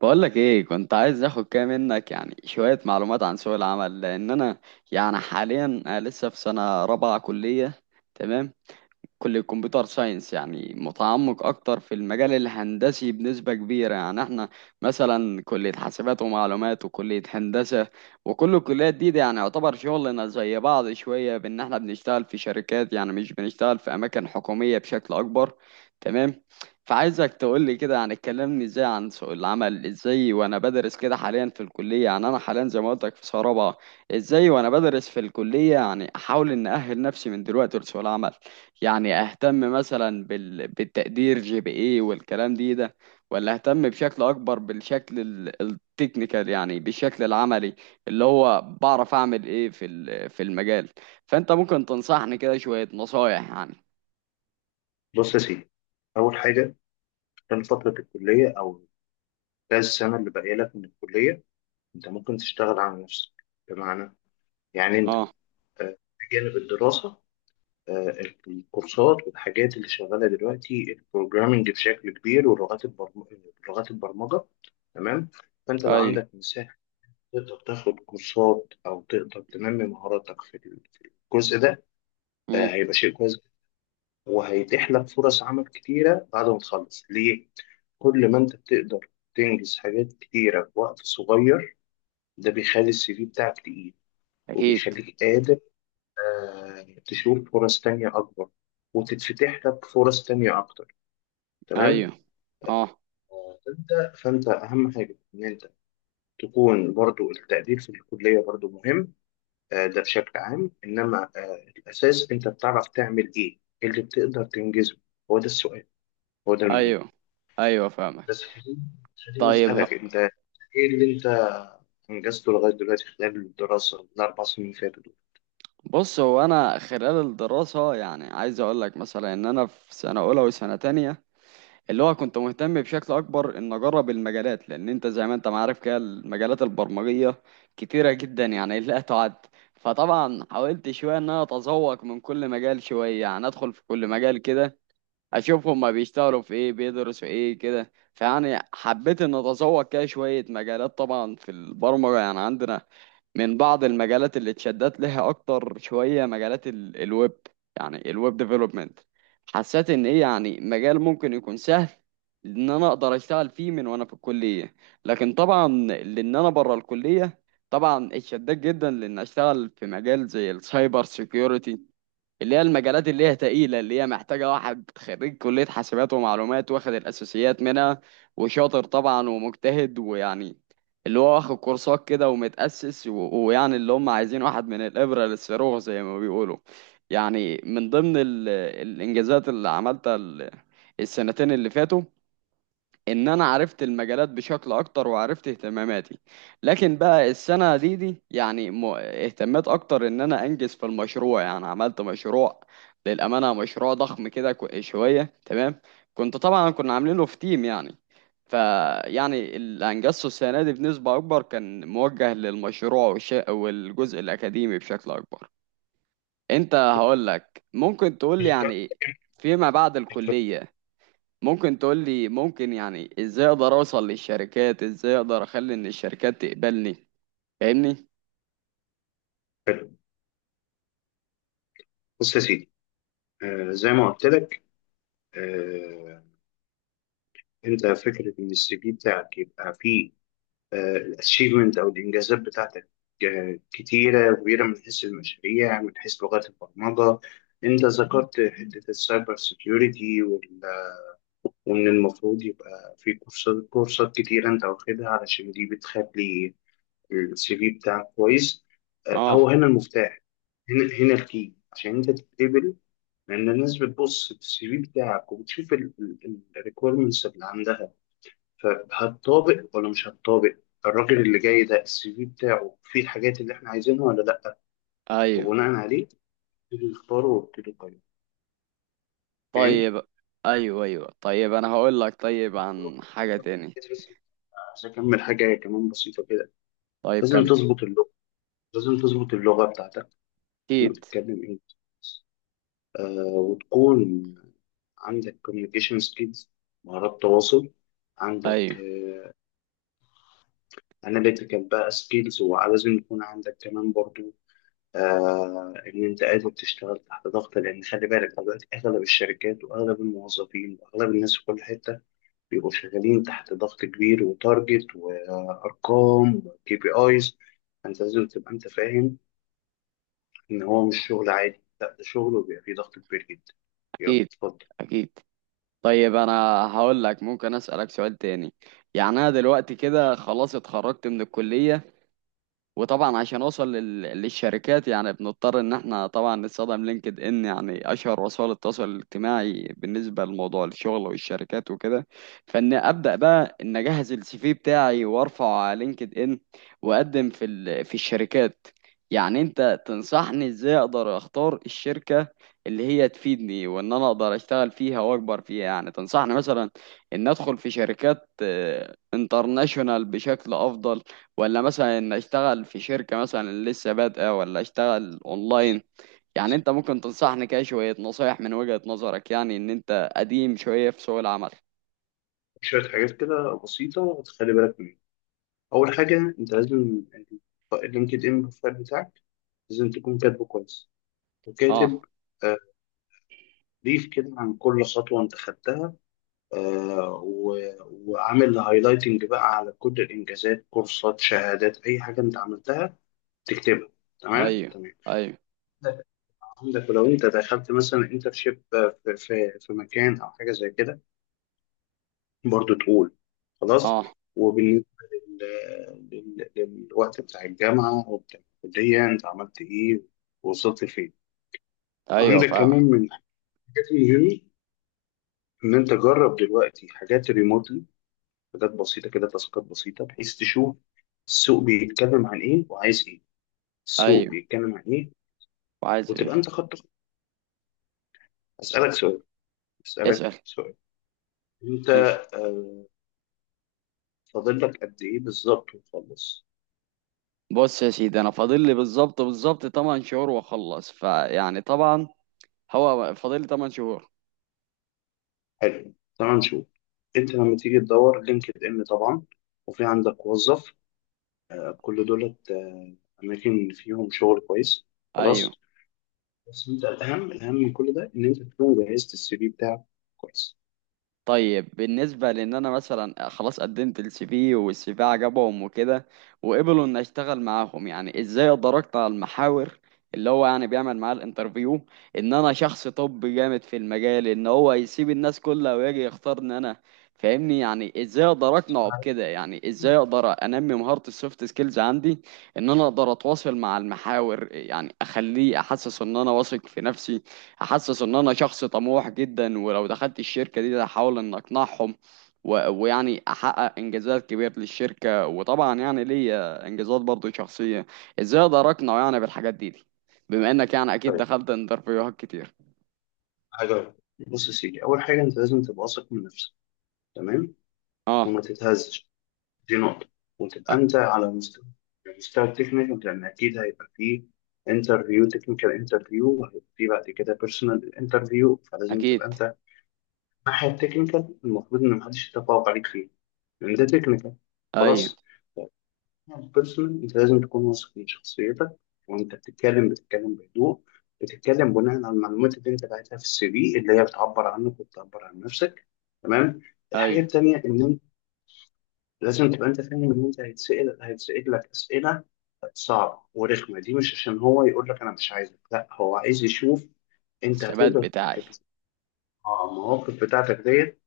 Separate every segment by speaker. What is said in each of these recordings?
Speaker 1: بقولك ايه كنت عايز اخد كده منك يعني شوية معلومات عن سوق العمل لان انا يعني حاليا أنا لسه في سنة رابعة كلية. تمام. كلية كمبيوتر ساينس يعني متعمق أكتر في المجال الهندسي بنسبة كبيرة يعني احنا مثلا كلية حاسبات ومعلومات وكلية هندسة، وكل الكليات دي يعني يعتبر شغلنا زي بعض شوية بإن احنا بنشتغل في شركات، يعني مش بنشتغل في أماكن حكومية بشكل أكبر. تمام. فعايزك تقول لي كده يعني اتكلمني ازاي عن سوق العمل، ازاي وانا بدرس كده حاليا في الكلية، يعني انا حاليا زي ما قلت لك في سنة رابعة. ازاي وانا بدرس في الكلية يعني احاول ان اهل نفسي من دلوقتي لسوق العمل. يعني اهتم مثلا بالتقدير جي بي اي والكلام دي ده، ولا اهتم بشكل اكبر بالشكل التكنيكال، يعني بالشكل العملي اللي هو بعرف اعمل ايه في في المجال. فانت ممكن تنصحني كده شوية نصايح يعني.
Speaker 2: بص يا سيدي، أول حاجة، خلال فترة الكلية أو خلال السنة اللي باقية لك من الكلية أنت ممكن تشتغل على نفسك. بمعنى، أنت،
Speaker 1: اه.
Speaker 2: آه، بجانب الدراسة، آه، الكورسات والحاجات اللي شغالة دلوقتي البروجرامينج بشكل كبير ولغات لغات البرمجة. تمام. فأنت لو
Speaker 1: ايوه.
Speaker 2: عندك مساحة تقدر تاخد كورسات أو تقدر تنمي مهاراتك في في الجزء ده.
Speaker 1: امم.
Speaker 2: هيبقى شيء كويس وهيتيح لك فرص عمل كتيرة بعد ما تخلص ليه؟ كل ما انت بتقدر تنجز حاجات كتيرة في وقت صغير، ده بيخلي السي في بتاعك تقيل
Speaker 1: اكيد.
Speaker 2: وبيخليك قادر، تشوف فرص تانية أكبر وتتفتح لك فرص تانية أكتر.
Speaker 1: ايوه.
Speaker 2: تمام.
Speaker 1: اه.
Speaker 2: فأنت أهم حاجة إن أنت تكون برضو، التقدير في الكلية برضو مهم، ده بشكل عام، إنما الأساس أنت بتعرف تعمل إيه، إيه اللي بتقدر تنجزه. هو ده السؤال، هو ده المهم.
Speaker 1: ايوه، ايوه فاهمك.
Speaker 2: بس خليني،
Speaker 1: طيب
Speaker 2: أسألك أنت إيه اللي أنت أنجزته لغاية دلوقتي خلال الدراسة الأربع سنين اللي فاتوا دول.
Speaker 1: بص هو انا خلال الدراسة يعني عايز اقول لك مثلا ان انا في سنة اولى وسنة تانية اللي هو كنت مهتم بشكل اكبر ان اجرب المجالات، لان انت زي ما انت ما عارف كده المجالات البرمجيه كتيره جدا يعني لا تعد. فطبعا حاولت شويه ان انا اتذوق من كل مجال شويه، يعني ادخل في كل مجال كده اشوف هما بيشتغلوا في ايه بيدرسوا ايه كده، فيعني حبيت ان اتذوق كده شوية مجالات. طبعا في البرمجة يعني عندنا من بعض المجالات اللي اتشدت لها اكتر شوية مجالات الويب، يعني الويب ديفلوبمنت. حسيت ان ايه يعني مجال ممكن يكون سهل ان انا اقدر اشتغل فيه من وانا في الكلية. لكن طبعا لان انا بره الكلية طبعا اتشدت جدا لان اشتغل في مجال زي السايبر سيكيورتي، اللي هي المجالات اللي هي تقيلة، اللي هي محتاجة واحد خريج كلية حاسبات ومعلومات واخد الأساسيات منها وشاطر طبعا ومجتهد، ويعني اللي هو واخد كورسات كده ومتأسس ويعني اللي هم عايزين واحد من الإبرة للصاروخ زي ما بيقولوا. يعني من ضمن الإنجازات اللي عملتها السنتين اللي فاتوا ان انا عرفت المجالات بشكل اكتر وعرفت اهتماماتي. لكن بقى السنه دي يعني اهتميت اكتر ان انا انجز في المشروع. يعني عملت مشروع، للامانه مشروع ضخم كده شويه تمام. كنت طبعا كنا عاملينه في تيم يعني. فيعني اللي انجزته السنه دي بنسبه اكبر كان موجه للمشروع والجزء الاكاديمي بشكل اكبر. انت هقول لك ممكن تقول
Speaker 2: مش
Speaker 1: لي
Speaker 2: جد-
Speaker 1: يعني فيما بعد
Speaker 2: مش جد.
Speaker 1: الكليه، ممكن تقول لي ممكن يعني ازاي اقدر اوصل للشركات، ازاي اقدر اخلي ان الشركات تقبلني. فاهمني؟
Speaker 2: حلو. بص يا سيدي، زي ما قلت لك، آه أنت فكرة إن السي في بتاعك يبقى فيه الأتشيفمنت أو الإنجازات بتاعتك، كتيرة كبيرة، من حيث المشاريع، من حيث لغات البرمجة. أنت ذكرت حتة السايبر سيكيورتي ومن المفروض يبقى في كورسات كتيرة أنت واخدها، علشان دي بتخلي السي في بتاعك كويس.
Speaker 1: اه.
Speaker 2: هو هنا المفتاح، هنا الكي عشان انت تتقبل. لان الناس بتبص في السي في بتاعك وبتشوف الريكويرمنتس اللي عندها، فهتطابق ولا مش هتطابق. الراجل اللي جاي ده السي في بتاعه فيه الحاجات اللي احنا عايزينها ولا لا،
Speaker 1: ايوه.
Speaker 2: وبناء عليه نبتدي نختاره وابتدي نقيم. فاهم؟
Speaker 1: طيب. ايوه، ايوه طيب انا هقول لك طيب عن حاجة تاني.
Speaker 2: عايز اكمل حاجه كمان بسيطه كده.
Speaker 1: طيب
Speaker 2: لازم
Speaker 1: كمل.
Speaker 2: تظبط اللغه، لازم تظبط اللغه بتاعتك لما
Speaker 1: اكيد.
Speaker 2: بتتكلم انجلش، وتكون عندك communication skills، مهارات تواصل، عندك
Speaker 1: ايوه.
Speaker 2: اناليتيكال بقى سكيلز. ولازم يكون عندك كمان برضو ان انت قادر تشتغل تحت ضغط، لان خلي بالك دلوقتي اغلب الشركات واغلب الموظفين واغلب الناس في كل حته بيبقوا شغالين تحت ضغط كبير، وتارجت وارقام وكي بي ايز. فانت لازم تبقى انت فاهم ان هو مش شغل عادي، لا ده شغل وبيبقى فيه ضغط كبير جدا. يلا
Speaker 1: اكيد.
Speaker 2: اتفضل.
Speaker 1: اكيد. طيب انا هقول لك ممكن اسالك سؤال تاني. يعني انا دلوقتي كده خلاص اتخرجت من الكلية، وطبعا عشان اوصل للشركات يعني بنضطر ان احنا طبعا نستخدم لينكد ان، يعني اشهر وسائل التواصل الاجتماعي بالنسبه لموضوع الشغل والشركات وكده. فان ابدا بقى ان اجهز السي في بتاعي وارفعه على لينكد ان واقدم في في الشركات. يعني انت تنصحني ازاي اقدر اختار الشركه اللي هي تفيدني وان انا اقدر اشتغل فيها واكبر فيها، يعني تنصحني مثلا ان ادخل في شركات انترناشونال بشكل افضل، ولا مثلا ان اشتغل في شركة مثلا لسه بادئة، ولا اشتغل اونلاين. يعني انت ممكن تنصحني كده شوية نصايح من وجهة نظرك، يعني ان انت قديم شوية في سوق العمل.
Speaker 2: شوية حاجات كده بسيطة تخلي بالك. اول حاجه انت لازم اللينكد ان بروفايل بتاعك لازم تكون كاتبه كويس،
Speaker 1: اه.
Speaker 2: وكاتب آه، بريف كده عن كل خطوه انت خدتها، آه، و- وعامل هايلايتنج بقى على كل الانجازات، كورسات، شهادات، اي حاجه انت عملتها تكتبها.
Speaker 1: ايوه.
Speaker 2: تمام.
Speaker 1: ايوه.
Speaker 2: عندك ولو انت دخلت مثلا انترشيب في في مكان او حاجه زي كده، برضو تقول. خلاص.
Speaker 1: اه.
Speaker 2: وبالنسبة لل... للوقت بتاع الجامعة وبتاع الكلية أنت عملت إيه ووصلت فين.
Speaker 1: ايوه
Speaker 2: عندك
Speaker 1: فاهم.
Speaker 2: كمان من الحاجات المهمة إن أنت جرب دلوقتي حاجات ريموتلي، حاجات بسيطة كده، تاسكات بسيطة، بحيث تشوف السوق بيتكلم عن إيه وعايز إيه. السوق
Speaker 1: ايوه
Speaker 2: بيتكلم عن إيه
Speaker 1: وعايز
Speaker 2: وتبقى
Speaker 1: ايه.
Speaker 2: أنت خدت. أسألك سؤال أسألك
Speaker 1: اسأل.
Speaker 2: سؤال، أنت
Speaker 1: ماشي.
Speaker 2: آه، فاضل لك قد إيه بالظبط وتخلص؟
Speaker 1: بص يا سيدي انا فاضل لي بالظبط بالظبط 8 شهور واخلص، فيعني طبعا هو فاضل لي 8 شهور.
Speaker 2: حلو. تعال نشوف، انت لما تيجي تدور لينكد ان طبعا، وفي عندك وظف، كل دولت، اماكن فيهم شغل كويس. خلاص.
Speaker 1: ايوه.
Speaker 2: بس انت الاهم، من كل ده ان انت تكون جهزت السي في بتاعك كويس.
Speaker 1: طيب بالنسبة لان انا مثلا خلاص قدمت السي في والسي في عجبهم وكده وقبلوا ان اشتغل معاهم، يعني ازاي اقدر اقطع المحاور اللي هو يعني بيعمل معاه الانترفيو ان انا شخص طبي جامد في المجال، ان هو يسيب الناس كلها ويجي يختارني انا؟ فاهمني؟ يعني ازاي اقدر اقنعه بكده؟ يعني ازاي اقدر انمي مهارة السوفت سكيلز عندي ان انا اقدر اتواصل مع المحاور، يعني اخليه احسس ان انا واثق في نفسي، احسس ان انا شخص طموح جدا، ولو دخلت الشركه دي هحاول ان اقنعهم ويعني احقق انجازات كبيره للشركه، وطبعا يعني ليا انجازات برضو شخصيه. ازاي اقدر اقنع يعني بالحاجات دي، بما انك يعني اكيد
Speaker 2: طيب،
Speaker 1: دخلت انترفيوهات كتير.
Speaker 2: حاجه، بص يا سيدي، اول حاجه انت لازم تبقى واثق من نفسك. تمام.
Speaker 1: اه
Speaker 2: وما تتهزش، دي نقطه. وتبقى
Speaker 1: أ-
Speaker 2: انت على المستوى التكنيكال، لان اكيد هيبقى فيه انترفيو تكنيكال، وهيبقى فيه بعد كده بيرسونال انترفيو. فلازم تبقى
Speaker 1: اكيد.
Speaker 2: انت الناحية التكنيكال المفروض إن محدش يتفوق عليك فيه، لأن ده تكنيكال.
Speaker 1: ايوه.
Speaker 2: خلاص. البيرسونال أنت لازم تكون واثق من شخصيتك، وأنت بتتكلم بهدوء، بتتكلم بناء على المعلومات اللي أنت باعتها في السي في، اللي هي بتعبر عنك وبتعبر عن نفسك. تمام. الحاجة
Speaker 1: ايوه
Speaker 2: التانية إن أنت لازم تبقى أنت فاهم إن أنت هيتسأل لك أسئلة صعبة ورخمة، دي مش عشان هو يقول لك أنا مش عايزك، لا هو عايز يشوف أنت
Speaker 1: الثبات
Speaker 2: هتقدر
Speaker 1: بتاعي.
Speaker 2: تحل المواقف بتاعتك ديت.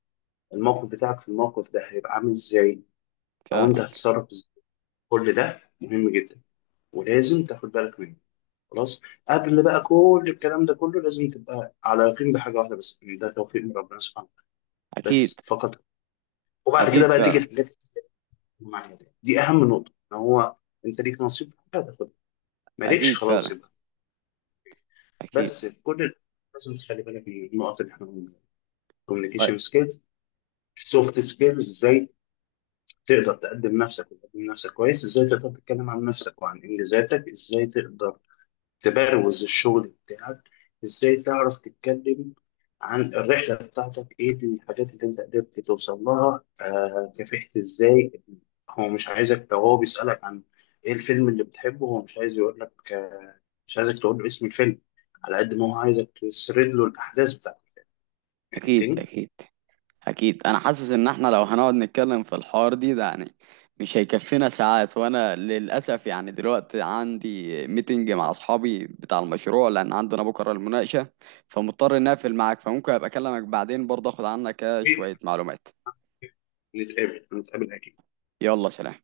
Speaker 2: الموقف بتاعك في الموقف ده هيبقى عامل ازاي، او انت
Speaker 1: فاهمك.
Speaker 2: هتتصرف ازاي. كل ده مهم جدا ولازم تاخد بالك منه. خلاص. قبل بقى كل الكلام ده كله، لازم تبقى على يقين بحاجه واحده بس، ان ده توفيق من ربنا سبحانه وتعالى،
Speaker 1: اكيد.
Speaker 2: بس فقط. وبعد كده
Speaker 1: اكيد
Speaker 2: بقى تيجي
Speaker 1: فعلا.
Speaker 2: الحاجات المعنيه دي اهم نقطه، ان هو انت ليك نصيب في حاجه هتاخدها، مالكش
Speaker 1: اكيد
Speaker 2: خلاص
Speaker 1: فعلا.
Speaker 2: يبقى.
Speaker 1: اكيد.
Speaker 2: بس في كل لازم تخلي بالك من النقط اللي احنا بنقولها،
Speaker 1: طيب.
Speaker 2: كوميونيكيشن سكيلز، سوفت سكيلز. ازاي تقدر تقدم نفسك وتقدم نفسك كويس، ازاي تقدر تتكلم عن نفسك وعن انجازاتك، ازاي تقدر تبروز الشغل بتاعك، ازاي تعرف تتكلم عن الرحلة بتاعتك، ايه الحاجات اللي انت قدرت توصل لها، كافحت ازاي. هو مش عايزك، لو هو بيسألك عن ايه الفيلم اللي بتحبه، هو مش عايز، يقول لك آه مش عايزك تقول له اسم الفيلم، على قد ما هو عايزك تسرد له الاحداث بتاعتك.
Speaker 1: اكيد.
Speaker 2: فهمتني؟
Speaker 1: اكيد. أكيد أنا حاسس إن إحنا لو هنقعد نتكلم في الحوار ده يعني مش هيكفينا ساعات، وأنا للأسف يعني دلوقتي عندي ميتنج مع أصحابي بتاع المشروع لأن عندنا بكرة المناقشة، فمضطر إني أقفل معاك. فممكن أبقى أكلمك بعدين برضه أخد عنك شوية معلومات.
Speaker 2: نتقابل أكيد.
Speaker 1: يلا سلام.